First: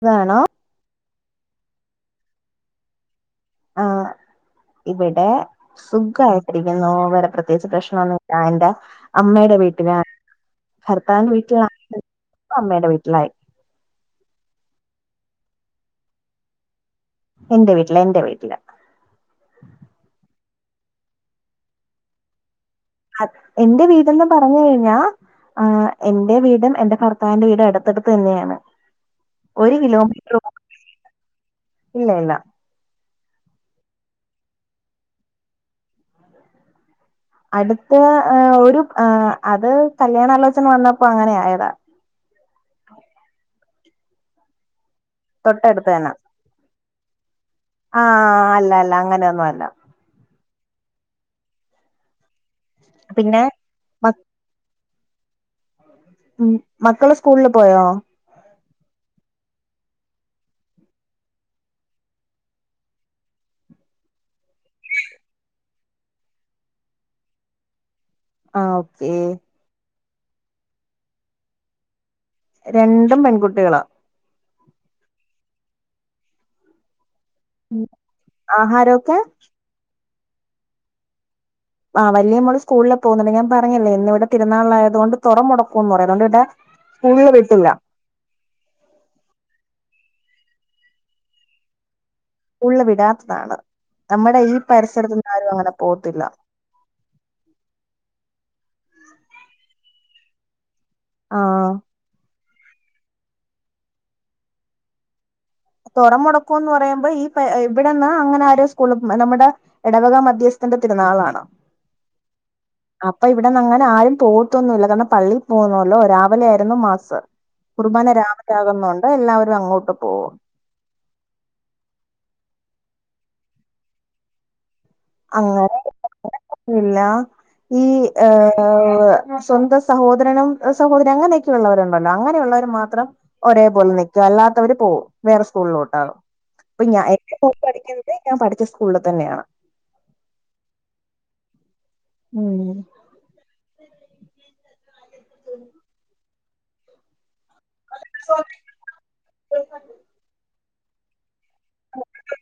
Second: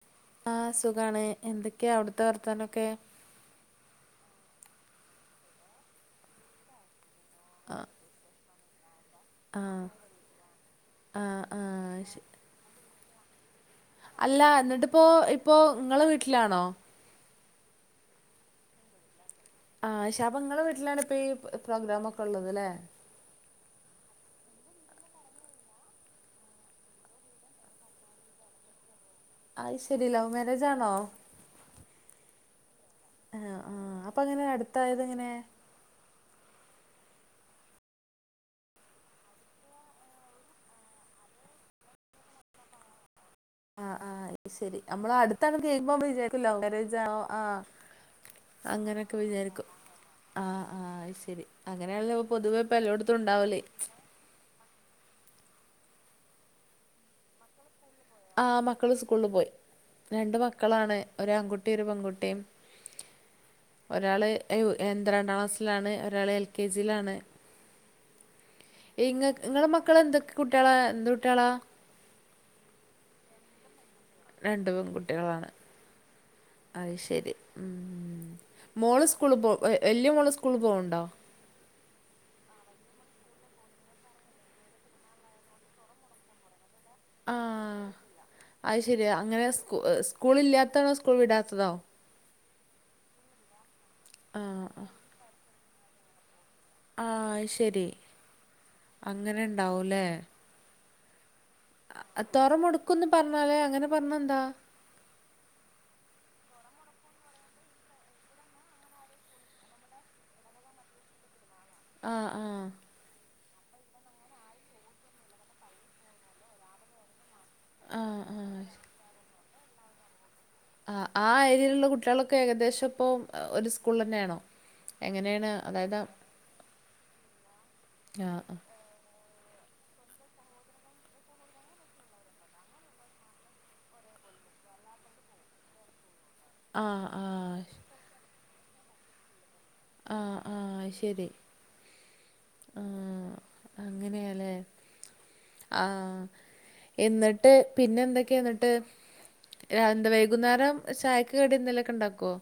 സുഖാണോ? ആഹ് സുഖാണ് എന്തൊക്കെയാ അവിടുത്തെ വർത്തനൊക്കെ ആഹ് ഇവിടെ സുഖായിട്ടിരിക്കുന്നു. വെറെ പ്രത്യേകച്ച് പ്രശ്നോന്നില്ല അന്റെ അമ്മയുടെ ആഹ് വീട്ടിലാ. ഭർത്താവിന്റെ ആഹ് വീട്ടില ആഹ് ശ അമ്മയുടെ വീട്ടിലായി. അല്ല എന്നിട്ടിപ്പോ ഇപ്പോ ഇങ്ങളെ വീട്ടിലാണോ? എന്റെ വീട്ടില് എന്റെവീട്ടില് ആഹ് ശപങ്ങള വീട്ടിലാണ് ഇപ്പൊ ഈ പ്രോഗ്രാം ഒക്കെ ഉള്ളത് ല്ലേ എന്റെ വീടെന്നു പറഞ്ഞു കഴിഞ്ഞാ ആഹ് എന്റെ വീടും എന്റെ ഭർത്താവിന്റെ വീടും അടുത്തടുത്ത് തന്നെയാണ് ഒരു അത് ശരി ലവ് കിലോമീറ്ററ് പോലും മാരേജ് ആണോ ഇല്ല ഇല്ല ആഹ് അപ്പൊ അങ്ങനെ അടുത്തായത് എങ്ങനെ? അടുത്ത് ഒരു അത് കല്യാണാലോചന വന്നപ്പോ അങ്ങനെ ആയതാ ആഹ് ആഹ് ശരി ഞമ്മള് അടുത്താണ് തൊട്ടടുത്ത് കേഴുമ്പോ ഞമ്മള് തന്നെ വിചാരിക്കും ലൗവ് മേരേജ് ആണോ ആഹ് ആഹ് അല്ല അല്ല അങ്ങനൊക്കെ അങ്ങനെയൊന്നും അല്ല വിചാരിക്കും ആഹ് ആഹ് അത്‌ശരി. അങ്ങനയാണല്ലോ പൊതുവേ ഇപ്പ എല്ലോട്ത്തും പിന്നെ ഉണ്ടാവല് മ ഉം മക്കള് സ്കൂളിൽ പോയോ? ആഹ് മക്കള് സ്കൂൾൽ പോയി. രണ്ട് മക്കളാണ് ഒരു ആൺകുട്ടി ഒരു പെൺകുട്ടിയും. ഒരാൾ എ എന്ത്ര രണ്ടാം ക്ലാസ്സിലാണ് ഒരാള് എൽ കെ ജിലാണ് ആഹ് ഓക്കേ ഇങ്ങക്ക് ഇങ്ങളെ മക്കള് എന്തൊക്കെ കുട്ട്യാളാ? എന്ത്‌ കുട്ട്യാളാ? രണ്ടും പെൺകുട്ടികളാ രണ്ടു പെൺകുട്ടികളാണ്. അത് ശരി ഉം മോള് ആഹാരമൊക്കെ സ്കൂൾ പോ വല്യ മോള് സ്കൂൾ പോണ്‌ണ്ടോ? ആഹ് വല്യ മോള് സ്കൂൾല് പോകുന്നുണ്ട്. ഞാൻ പറഞ്ഞില്ലെ ഇന്ന് ഇവിടെ തിര്നാളായത് കൊണ്ട് തൊറമുടക്കുംന്ന് പറയും അുകൊണ്ട് ഇവിടെ സ്കൂളിൽ വിട്ടില്ല ആഹ് അത് ശരി ആഹ് അങ്ങനെ സ്‌കൂ സ്കൂൾ ഇല്ലാത്താണോ സ്കൂൾ വിടാത്തതോ? സ്കൂൾല് വിടാത്തതാണ്. നമ്മുടെ ആ ഈ ആ പരിസരത്ത്ന്ന് ആരും അങ്ങനെ പോകത്തില്ല ആഹ് അത്ശരി അങ്ങനെ ഉണ്ടാവുംല്ലേ ആഹ് ആഹ് തൊറ മുടുക്കുംന്ന് പറഞ്ഞാലേ അങ്ങനെ പറഞ്ഞ എന്താ? തുറ മുടക്കുംന്ന് പറയുമ്പോ ഈ പെ ഇവിടെന്ന് അങ്ങനെ ആര് സ്കൂള് നമ്മുടെ എടവക മധ്യസ്ഥന്റെ തിരനാളാണ് ആഹ് ആഹ് അപ്പൊ ഇവിടന്ന് അങ്ങനെ ആരും പോവൊത്തൊന്നുല്ല കാരണം പള്ളിയിൽ പോന്നോല്ലോ രാവിലെ ആയിരുന്നു മാസ്. ആ കുർബാന ആ രാവിലാകുന്നുണ്ട് എല്ലാവരും അങ്ങോട്ട് പോവും ആഹ് ആ ഏരിയയിലുള്ള കുട്ടികളൊക്കെ ഏകദേശം ഇപ്പം ഒരു സ്കൂളന്നെയാണോ? അങ്ങനെ [unintelligible] ഇല്ല ഈ ആ ഏഹ് സ്വന്തം സഹോദരനും സഹോദരിയും അങ്ങനെയൊക്കെ ഉള്ളവരുണ്ടല്ലോ അങ്ങനെയുള്ളവര് മാത്രം ഒരേ പോലെ നൽക്കും. അല്ലാത്തവര് പോകും. വേറെ സ്കൂളിലോട്ടാണ്‌. അപ്പൊ ആ ഞ ആ [unintelligible] ഞാൻ പഠിച്ച സ്കൂളിൽ തന്നെയാണ്. ആഹ് ആഹ് അത്‌ ശരി ഉം ആഹ് അങ്ങനെയാലേ ആഹ് എന്നിട്ട് പിന്നെന്തെക്കെയാ ന്നിട്ട് രാ എന്ത വൈകുന്നേരം ചായക്ക് കടിന്നെലൊക്കെണ്ടാക്കുവോ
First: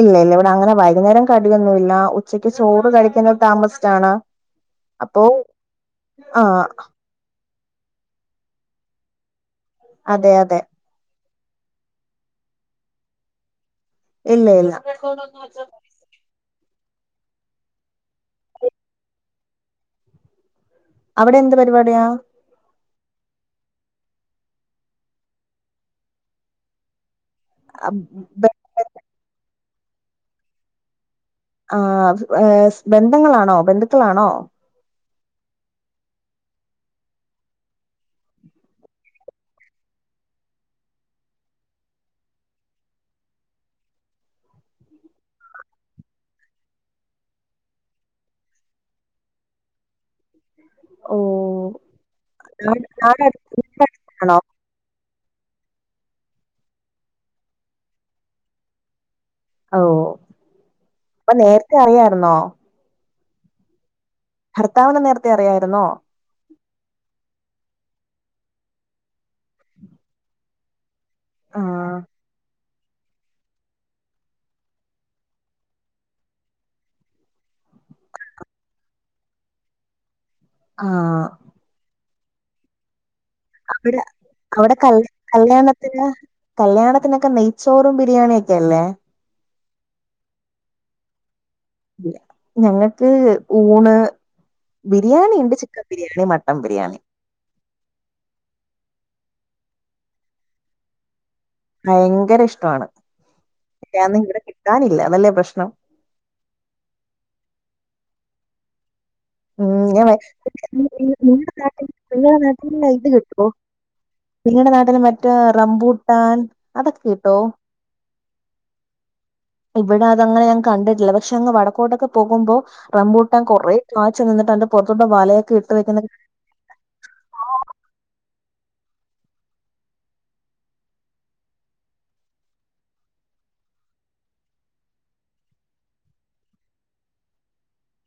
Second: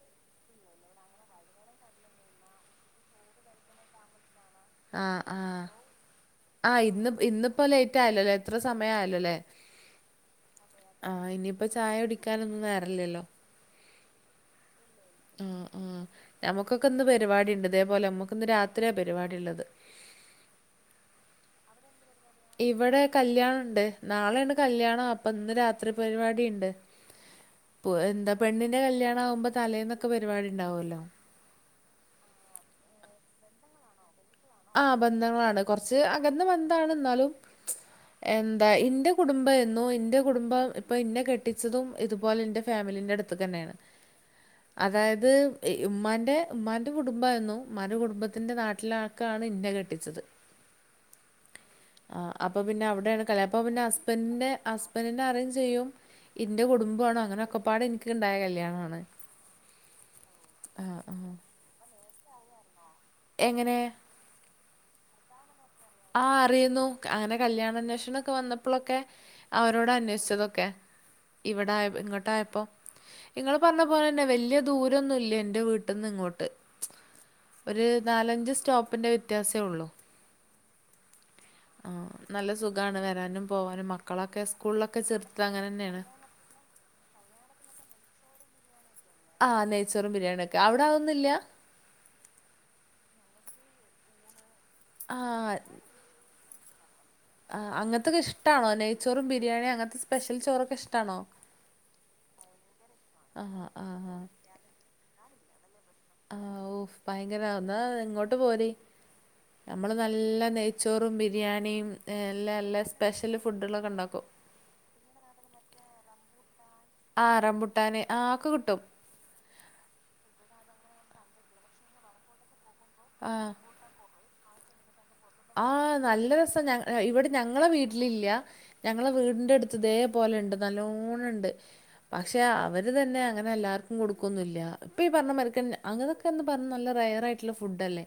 ഇല്ല ഇല്ല ഇവിടങ്ങനെ വൈകുന്നേരം കടിയൊന്നുവില്ല. ഉച്ചക്ക് ചോറ് കഴിക്കുന്നത് താമസിച്ചാണ് ആഹ് അപ്പോ ആഹ് ആ ആഹ് ഇന്ന് ഇന്നിപ്പോ ലേറ്റ് ആയല്ലോല്ലേ എത്ര സമയായല്ലോല്ലേ അതെയതെ ആഹ് ഇനിയിപ്പോ ചായ കുടിക്കാനൊന്നും നേരല്ലല്ലോ ഇല്ല ഇല്ല ആഹ് ആഹ് ഞമ്മുക്കൊക്കെന്ന് പരിപാടിണ്ട് ഇതേപോലെ നമ്മക്ക് ഇന്ന് രാത്രിയാ പരിപാടിള്ളത് അവിടെ എന്ത് പരിപാടിയാ ഇവിടെ കല്യാണണ്ട് നാളെയാണ് കല്യാണം അപ്പൊന്ന് രാത്രി പരിപാടിണ്ട് ആ പൊ എന്താ ബ- പെണ്ണിന്റെ കല്യാണാവുമ്പോ തലേന്നൊക്കെ പരിപാടിണ്ടാവല്ലോ ആ ബന്ധങ്ങളാണോ ബന്ധുക്കളാണോ ആ ബന്ധങ്ങളാണ് കൊറച്ച് അകന്ന് ബന്ധാണ് എന്നാലും എന്താ ഇന്റെ കുടുംബം എന്നോ എന്റെ കുടുംബം ഇപ്പൊ ഇന്നെ കെട്ടിച്ചതും ഇതുപോലെ എന്റെ ഫാമിലിന്റ അടുത്ത് തന്നെയാണ് അതായത് ഉമ്മാന്റെ ഉമ്മാന്റെ കുടുംബായിരുന്നു ഉമ്മാന്റെ കുടുംബത്തിന്റെ നാട്ടിലാ ക്കാണ് ഇന്ന കെട്ടിച്ചത് ഓ ആ അപ്പ പിന്നെ അവിടെയാണ് കല അപ്പൊ പിന്നെ ആണോ ഹസ്ബൻന്റെ ബന്റിന അറിയുംചെയ്യും ഇന്റെ കുടുംബാണ് അങ്ങനൊക്കെ പാട് എനിക്ക് ഉണ്ടായ കല്യാണാണ് ഓ ആഹ് അപ്പ ആഹ് നേരത്തെ അറിയാരുന്നോ എങ്ങനെ ഭർത്താവിന് നേരത്തെ അറിയാരുന്നോ ആഹ് അറിയുന്നു അങ്ങനെ കല്യാണാന്വേഷണൊക്കെ വന്നപ്പോളൊക്കെ അവരോട അന്വേഷിച്ചതൊക്കെ ഇവിടായപ ആഹ് ഇങ്ങോട്ടായപ്പോ ഇങ്ങള് പറഞ്ഞ പോലെന്നെ വല്യ ദൂരൊന്നുല്ല എന്റെ വീട്ടിന്ന് ഇങ്ങോട്ട് ഒര് നാലഞ്ച് സ്റ്റോപ്പിൻ്റെ വ്യത്യാസേ ഒള്ളൂ ആഹ് ആഹ് നല്ല സുഖാണ് വരാനും പോവാനും അവിടെ മക്കളൊക്കെ അവിടെ സ്കൂളിലൊക്കെ കല് ചേർത്ത് അങ്ങനെന്നെയാണ് കല്യാണത്തിന് കല്യാണത്തിനെക്കെ നെയ്ച്ചോറും ബിരിയാണിയെക്കെ അല്ലേ ആഹ് നെയ്ച്ചോറും ബിരിയാണിയെക്കെ അവിടാതൊന്നില്ല ഞങ്ങക്ക് ഊണ് ആഹ് ബിരിയാണിണ്ട് ചിക്കൻ ബിരിയാണി മട്ടൺ ബിരിയാണി ആഹ് അങ്ങൻത്തൊക്കെ ഇഷ്ടാണോ നെയ്ച്ചോറും ബിരിയാണിയും അങ്ങനത്തെ സ്പെഷ്യൽ ചോറൊക്കെ ഇഷ്ടാണോ ഭയങ്കര ഇഷ്ടവാണ് ആഹ് പക്ഷെ ആഹ് ആന്നും ഇവിടെ കിട്ടാനില്ല അതല്ലേ പ്രശ്നം ആ ഓ ഭയങ്കര ന്നാ ഇങ്ങോട്ട് പോര് ഉം നമ്മള് ഞാൻ വെ- നല്ല നി- നെയ്ച്ചോറും നി- നിങ്ങളുടെ നാട്ടിൽ ബിരിയാണിയും നിങ്ങളുടെ എല്ലാ എല്ലാ സ്പെഷ്യല് ഫുഡൊളൊക്കെ ഉണ്ടാക്കും നിങ്ങടെ നാട്ടില് മറ്റേ റംബൂട്ടാൻ അതൊക്കെ കിട്ടോ ട്ടാന് ആ ഒക്കെ കിട്ടും ഇവിടെ അതങ്ങനെ ഞാങ്കണ്ടിട്ടില്ല പക്ഷെ അങ്ങ് വടക്കോട്ടൊക്കെ പോകുമ്പോ റംബൂട്ടാൻ ആഹ് കൊറേ കാച്ച് നിന്നിട്ടാന്റെ പൊറത്തോട്ട് വലയെക്കെ ഇട്ട് ആഹ് നിക്കുന്ന നല്ല രസ ആഹ് ഇവിടെ ഞങ്ങളെ വീട്ടിലില്ല്യ ഞങ്ങളെ വീടിന്റടുത്ത് ഇതേ പോലെണ്ട് നല്ലോണണ്ട് പക്ഷെ അവര് തന്നെ അങ്ങനെ എല്ലാവർക്കും കൊടുക്കുവൊന്നുല്ല്യ ഇപ്പ ഈ പറഞ്ഞ മരക്ക അങ്ങനെയൊക്കെന്ന് പറഞ്ഞാൽ നല്ല റെയറായിട്ടുള്ള ഫുഡ് അല്ലേ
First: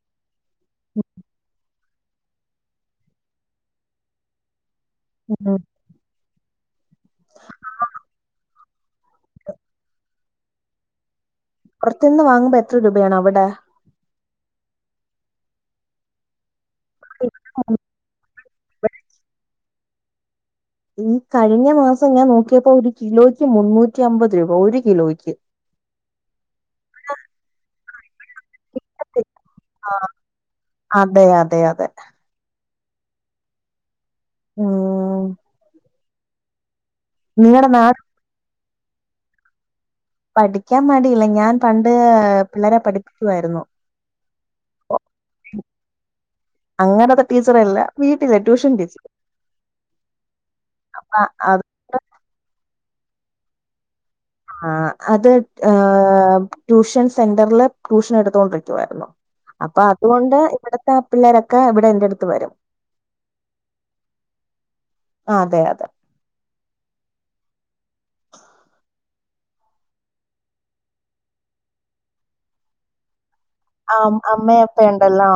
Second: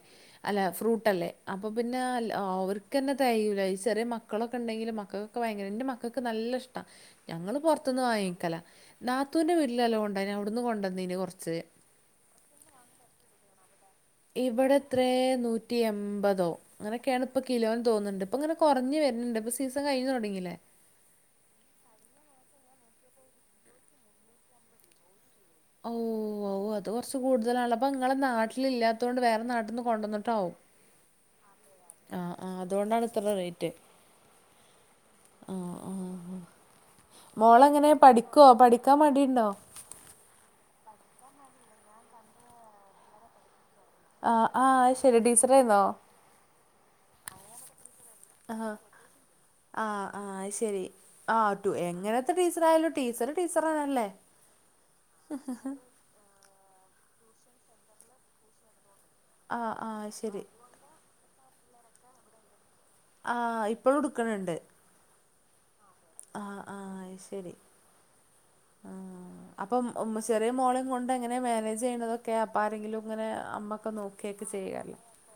അല്ല ഫ്രൂട്ട് അല്ലേ അപ്പം പിന്നെ ലാവര്ക്ക് തന്നെ തെയൂല്ല ഈ ശെറിയ മക്കളൊക്കെണ്ടെങ്കില് മക്കക്കൊക്കെ ഉം. ഭയങ്കര എൻ്റെ മക്ക ക്കക്ക് നല്ലഷ്ടാ ഞങ്ങള് പൊറത്തുന്ന് വാങ്ങിക്കല നാത്തൂൻ്റെ വീട്ടിലെല്ലാ ഒണ്ടായിനി അവിടുന്ന് കൊണ്ടുവന്നേനി കൊറച്ച് പൊറത്തുന്ന് വാങ്ങുമ്പോ എത്ര രൂപയാണവിടെ ഇവിടെത്രേ നൂറ്റി എമ്പതോ ഇങ്ങനൊക്കെണ് ഇപ്പ കിലോന്ന് തോന്ന്ണ്ട് ഇപ്പ ഇങ്ങന കൊർഞ്ഞ് വര്ന്ന്ണ്ട് ഇപ്പ സീസൺ കഴിഞ്ഞ് തുടങ്ങില്ലേ ഉം കഴിഞ്ഞ മാസം ഞാൻ നോക്കിയപ്പോ ഒരു കിലോയ്ക്ക് മുന്നൂറ്റി അമ്പത് രൂപ ഒരു കിലോയ്ക്ക് ഓ ഓ അത് കുറച്ച കൂടുതലാണ് അപ്പ ങ്ങളെ നാട്ടില ഇല്ലാത്തോണ്ട് വേറെ നാട്ട ട്ട്ന്ന് ആഹ് കൊണ്ടുന്നിട്ടാവും അതെ അതെ അതെ. ആഹ് ആഹ് അതുണ്ടാണ് ഇത്ര റേറ്റ് ഉം ആഹ് ആഹ് നിങ്ങടെ മോളെങ്ങനെ നാട് പഠിക്കുവോ പഠിക്കാൻ മടിണ്ടോ പഠിക്കാൻ മടിയില്ല ഞാൻ പണ്ട് പിള്ളേരെ പഠിപ്പിക്കുആയിരുന്നു ആഹ് ആഹ് ശരി ടീച്ചറായിന്നോ അങ്ങനത്തെ ടീച്ചർല്ല വീട്ടില് ട്യൂഷൻ ടീച്ചർ ആഹ് ആഹ് ശെരി ആഹ് ടു എങ്ങനത്തെ ടീച്ചർയാലോ ടീച്ചർ ടീച്ചറന്നല്ലേ ആഹ് അത് ഏ ട്യൂഷൻ സെന്ററില് ട്യൂഷൻ എടുത്തൊണ്ടിരിക്കുവായിരുന്നു ആ അപ്പൊ ആ അത് അതുകൊണ്ട് ശരി ഇവിടത്തെ പിള്ളേരൊക്കെ ഇവിടെ എന്റെ അടുത്ത് വരും ആ ഇപ്പളും എട്ക്ക്ണ്‌ ണ്ട് അതെ അതെ ആഹ് ആഹ് ശരി ആഹ് അപ്പം ചെറിയ മോളും കൊണ്ട് എങ്ങനെ മാനേജ് ചെയ്യണതൊക്കെ അപ്പ ആരെങ്കിലും ഇങ്ങനെ അമ്മ ആ അമ്മയപ്പ ഉണ്ടല്ലോ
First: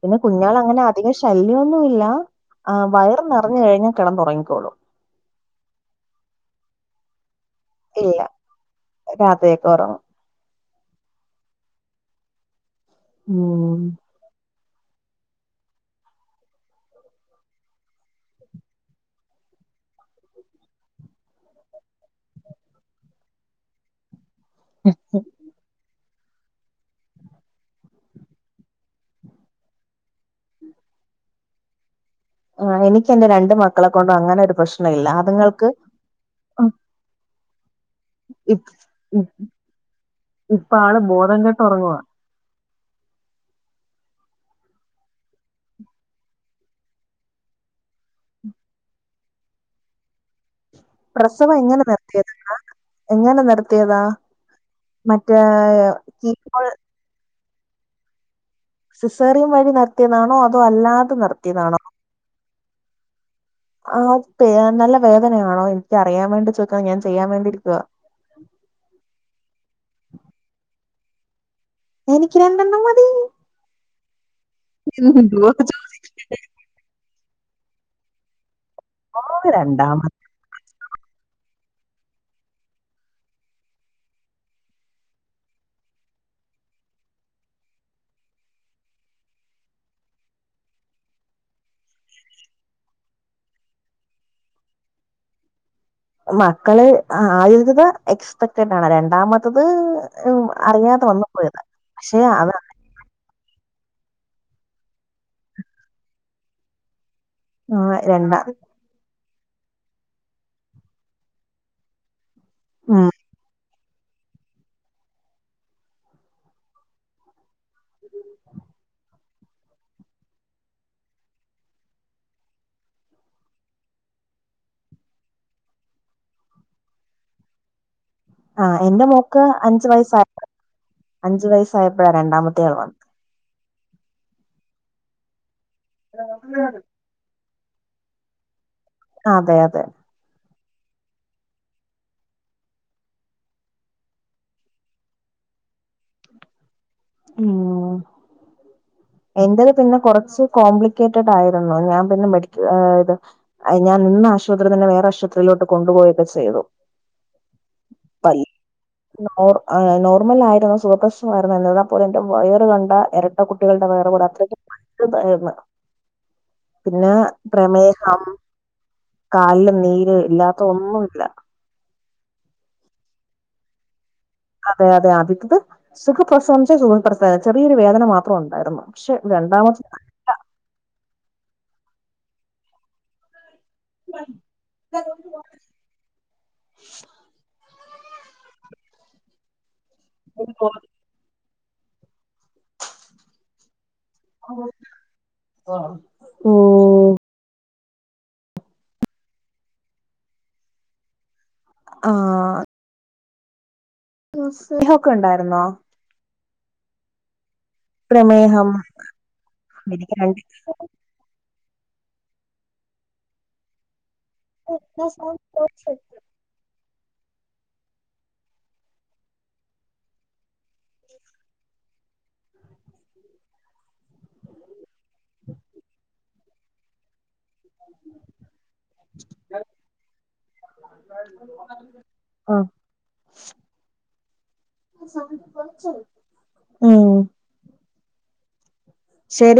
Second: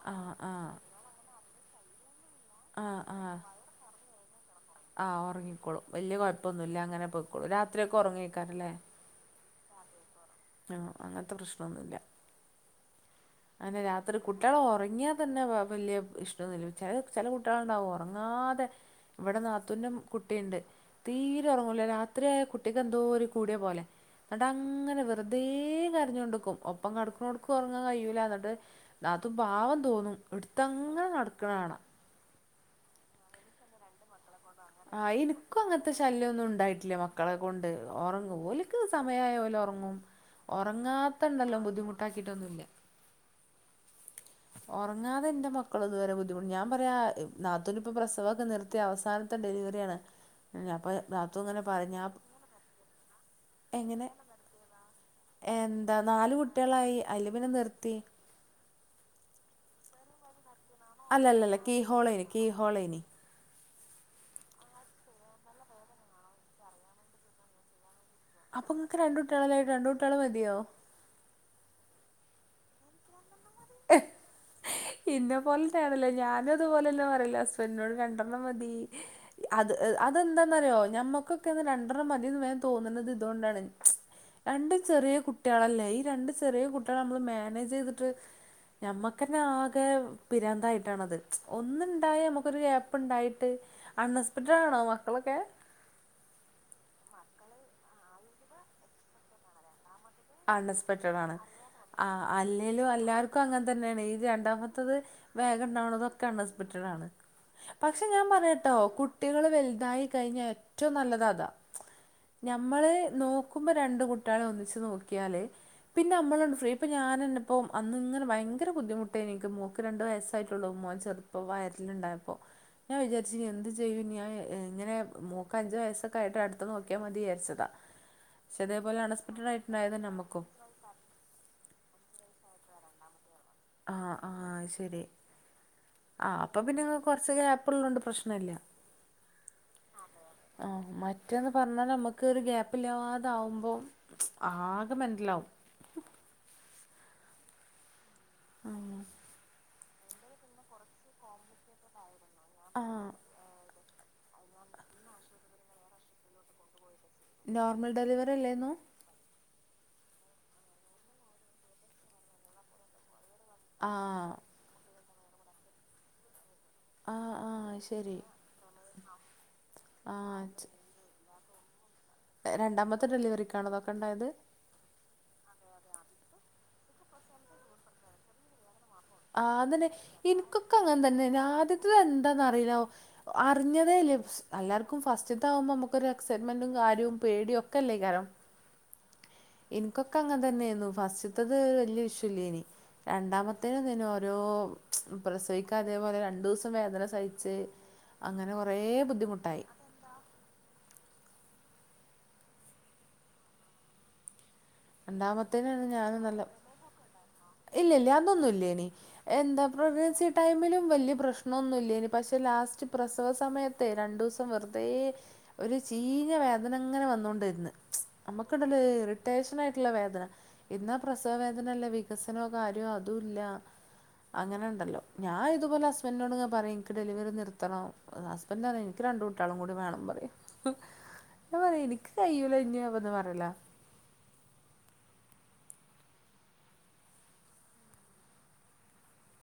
പിന്നെ ആഹ് കുഞ്ഞൾ ആഹ് അങ്ങനെ അധികം ശല്യന്നുല്ല ആ ആഹ് വയർ ആഹ് നിറഞ്ഞ് കഴിഞ്ഞ കിടന്ന് ഉറങ്ങിക്കോളൂ ആഹ് ഉറങ്ങിക്കോളും വലിയ കുഴപ്പൊന്നുല്ല അങ്ങനെ പോയിക്കോളും രാ ത്രയൊക്കെ ഇല്ല ഉറങ്ങേക്കാറല്ലേ രാത്രിയൊക്കെ ഉറങ്ങും. ആഹ് അങ്ങനത്തെ പ്രശ്നംന്നുല്ല ഉം ന്നെ രാത്രി കുട്ടിളെ ഉറങ്ങിയാ തന്നെ വലിയ ഇഷ്ടന്നുല്ല ചില ചില കുട്ടികളുണ്ടാവും ഉറങ്ങാതെ ഇവിടെതാ ത്തുന്റെ കുട്ടിണ്ട് തീരെ ഉറങ്ങുല രാത്രിആയ കുട്ടിക്ക് എന്തോ ഒരു കൂടിയ പോലെ എന്നട്ട് അങ്ങനെ വെറുതെ കരഞ്ഞു കൊണ്ടക്കും ഒപ്പം കടക്കു കൊടുക്കും ഉറങ്ങാൻ കഴിയൂല എന്നിട്ട് നാത്തൂ പാവം തോന്നും എടുത്തങ്ങനെ നട്ക്ക്ണാണ ആഹ് എനിക്ക് എന്റെ രണ്ട് മക്കളെ കൊണ്ട് അങ്ങനെ ഒരു പ്രശ് ആഹ് എനിക്കും അങ്ങനത്തെ ശല്യംന്നും ഉണ്ടായിട്ടില്ല മ മക്കളെ കൊണ്ട് ഉറങ്ങും ഇപ് ഓൽക്ക് ഇപ് സമയായ ഒലെ ഉറങ്ങും ഇപ്പ ആള് ബോധം കെട്ട് ഉറങ്ങാത്തണ്ടെല്ലാം ഉറങ്ങുവാ. ബുദ്ധിമുട്ടാക്കി കിട്ടൊന്നുല്ല ഉറങ്ങാതെ എന്റെ മക്കൾ ഇതുവരെ ബുദ്ധിമുട്ട ഞാ പറയാ നാത്തൂനി ഇപ്പൊ പ്രസവക്കെ നിർ ത്തെ അവസാനത്തെ ഡെലിവറിയാണ് ഞപ്പ നാത്തു പ്രസവം ഇങ്ങനെ എങ്ങനെ പറിം നിർത്തിയതാ എങ്ങനെ നിർത്തിയതാ എങ്ങനെ മറ്റേ എന്താ നാലു കീമോ കുട്ടിളായി അയ്ല് പിന്നെ നിർത്തി സിസേറിയൻ വഴി നടത്തിയതാണോ അതോ അല്ലാ അല്ല അല്ല കീ ഹോളനി കീ ഹോളനി ആ നല്ല വേദനയാണോ എൻക്ക് അറിയാൻ വേണ്ടി ചോയ്ക്കാ ഞാൻ ചെയ്യാൻ വേണ്ടിയിരിക്കുവ അപ്പൊ ങ്ങക്ക് രണ്ടുട്ടള് ആയെ രണ്ടുട്ടിയളെ മതിയോ എനിക്ക് രണ്ടണ്ണം മതി ഇന്നെ എന്തുവാ ചോ പോലത്തെണല്ലേ ഞാനും ഇത്പൊലല്ല ഹസ്ബൻഡിനോട് രണ്ടണ്ണം മതി ഓഹ് അത് രണ്ടാമത് അതെന്താന്നറിയോ ഞമ്മക്ക് രണ്ടെണ്ണം മതിന്ന് വേം തോന്ന്ണത് ഇതോണ്ടാണ് രണ്ട് ചെറിയ കുട്ടിയളല്ലേ ഈ രണ്ട് ചെറിയ കുട്ടിയളെ നമ്മള് മാനേജ് ചെയ്തിട്ട് ഞമ്മക്കന്നെ ആകെ പിരാന്തായിട്ടാണത് ഒന്നുണ്ടായി അമ്മക്കൊരു ഗ്യാപ്പ് ഇണ്ടായിട്ട് അൺഎക്സ്‌പെക്റ്റഡാണോ മക്കളൊക്കെ മക്കള് ആദ്യത്തത് എക്സ്പെക്റ്റഡാണ് രണ്ടാമത്തത് അറിയാതെ വന്നു അൺഎസ്പെക്റ്റണ് പോയതാ ആ പക്ഷെ അത് അല്ലേലും എല്ലാർ ക്കൊ അങ്ങൻ തന്നെണ് ഈ രണ്ടാമത്തത് വേഗംണ്ടാവണതൊക്കെ അൺഎസ്പെറ്റഡാണ് ആഹ് പക്ഷെ ഞാൻ രണ്ടാ പറയട്ടോ കുട്ടികള് വൽതായി കഴിഞ്ഞ ഏറ്റവും നല്ലതതാ ഞമ്മള് ഉം നോക്കുമ്പോ രണ്ട് കുട്യളെ ഒന്നിച്ച് നോ ക്കിയാല് പിന്നെ അമ്മളണ്ട് ഫ്രീ ഇപ്പൊ ഞാനെന്നിപ്പോ അന്നിങ്ങനെ ഭയങ്കര ബുദ്ധിമു [unintelligible] മോക്ക് രണ്ട് വയസ്സായിട്ടുള്ളൂ, മോൻ ചെറുപ്പോ വയറ്റിലിണ്ടായപ്പോ ഞാൻ വിചാരിച്ചിഇനി എന്ത് ചെയ്യും ഞാൻ ഇങ്ങനെ മോക്ക് അഞ്ച് വയസ്സൊക്കെ ആയിട്ട് അടുത്ത നോക്കിയാ മതി വിചാരിച്ചതാ ആഹ് ഇതേപോലെ എന്റെ മോക്ക് അണെസ്പെക്റ്റഡായി അഞ്ചു വയസ് ആയഅഞ്ചു വയസായപ്പോഴാ രണ്ടാമത്തെ ആള് വന്ന് ത് ആഹ് ആഹ് ശരി ആ അപ്പൊ പിന്നെ കുറച്ച് ക്യപ് ഉള്ളത്കൊണ്ട് പ്രശ്നല്ല അതെ അതെ മറ്റേന്ന് പറഞ്ഞാ ഞമ്മക്ക് ഒരു ഗ്യാപ്പില്ലാതാവുമ്പോ ആകെ മെൻ്റൽ വും ഉം ആഹ് [inaudible] എന്റത് പിന്നെ കുറച്ച് കോംപ്ലിക്കേറ്റ്ടയിരുന്നു ഞാൻ പിന്നെ മെഡിക് ഏഹ് ആഹ് ഇത് അത് ഞാൻ നിന്ന ആശുപത്രിന്നെന്നെ വേറെ ആശപത്രിയിലോട്ട് കൊണ്ടുപോയൊക്കെ ചെയ്തു നോർമൽ ഡെലിവറി വൽ അല്ലേന്നു നോർ നോർമൽ ആയിരുന്നു സുഖപ്രസവമായിരുന്നു എന്നിരുന്നാപ്പോലും എന്റെ വയറ് കണ്ടാ ഇരട്ടക്കുട്ടികളുടെ വയർ ആഹ് [unintelligible] പിന്നെ ആഹ് ആഹ് ശരി പ്രമേഹം കാലില് നീര് ആഹ് ഇല്ലാത്തതൊന്നുല്ല രണ്ടാമത്തെ ഡെലിവറിക്കാണോ ഇതൊക്കെണ്ടായത് അതെ അതെ ആദ്യത്തത് സുഖപ്രസവംന്ന് വെച്ചാ സുഖപ്രസവം ചെറിയൊരു വേദന മാത്രം ഉണ്ടായിരുന്നു പക്ഷെ രണ്ടാമത്തെ ആഇനിക്കൊക്കെ അങ്ങനെ തന്നായ് ആദ്യത്തെ എന്താന്ന്റിയില്ല അറിഞ്ഞതേയില്ല എല്ലാർക്കും ഫസ്റ്റ്ത്താവുമ്പോ അമ്മക്കൊരു എക്സൈറ്റ്മെന്റും കാര്യവും പേടിയും ഒകെ കല്ലേകാരം ഇനിക്കൊക്കെ അങ്ങനെ തന്നെയായിരുന്നു ഫസ്റ്റ് ത്തത് വല്യ വി ശ്യൂല്ലേ യ്ന് രണ്ടാമത്തേന് പിന്നെ ഓരോ പ്രസവിക്ക അതേപോലെ ഓ രണ്ടൂസം വേദന സഹി ച്ച് അങ്ങനെ കുറേ ബുദ്ധിമുട്ടായി. ആഹ്. [unintelligible] ഉണ്ടായിരുന്നോ [unintelligible] ഇല്ലില്ല പ്രമേഹം അതൊന്നുല്ലേനി എന്താ എനിക്ക് പ്രഗ്നൻസി രണ്ട് ടൈമിലും വല്യ പ്രശ് ണൊന്നില്ലേനി പക്ഷെ ലാസ്റ്റ് പ്രസവ സമയത്തെ രണ്ടൂസം വെർതെ ഒരു ചീ വേദന ഇങ്ങനെ വന്നോണ്ടിരുന്ന്. അമ്മക്കുണ്ടല്ലോ ഒരു ഇറിറ്റേഷനായിട്ടുള്ള വേദന ഇന്നാ പ്രസവ വേദനല്ല വെ വികസനോ കാര്യോ അതു ഇല്ല അങ്ങനെ ഉണ്ടല്ലോ, ഞാൻ ഇതുപോലെ ഹസ്ബൻഡിനോട്ങ്ങനെ പറയും ക്ക് ഡെലിവറി നിർത്തണം. ഹസ്ബൻഡ് പറയും എനിക്ക് രണ്ട് കുട്ടികളുംകൂടി വേണം പറയും. ഞാൻ പറയും എനിക്ക് കയ്യൂല ഇനി അപ്പൊന്നും പറയലാ [unintelligible] മം ശരി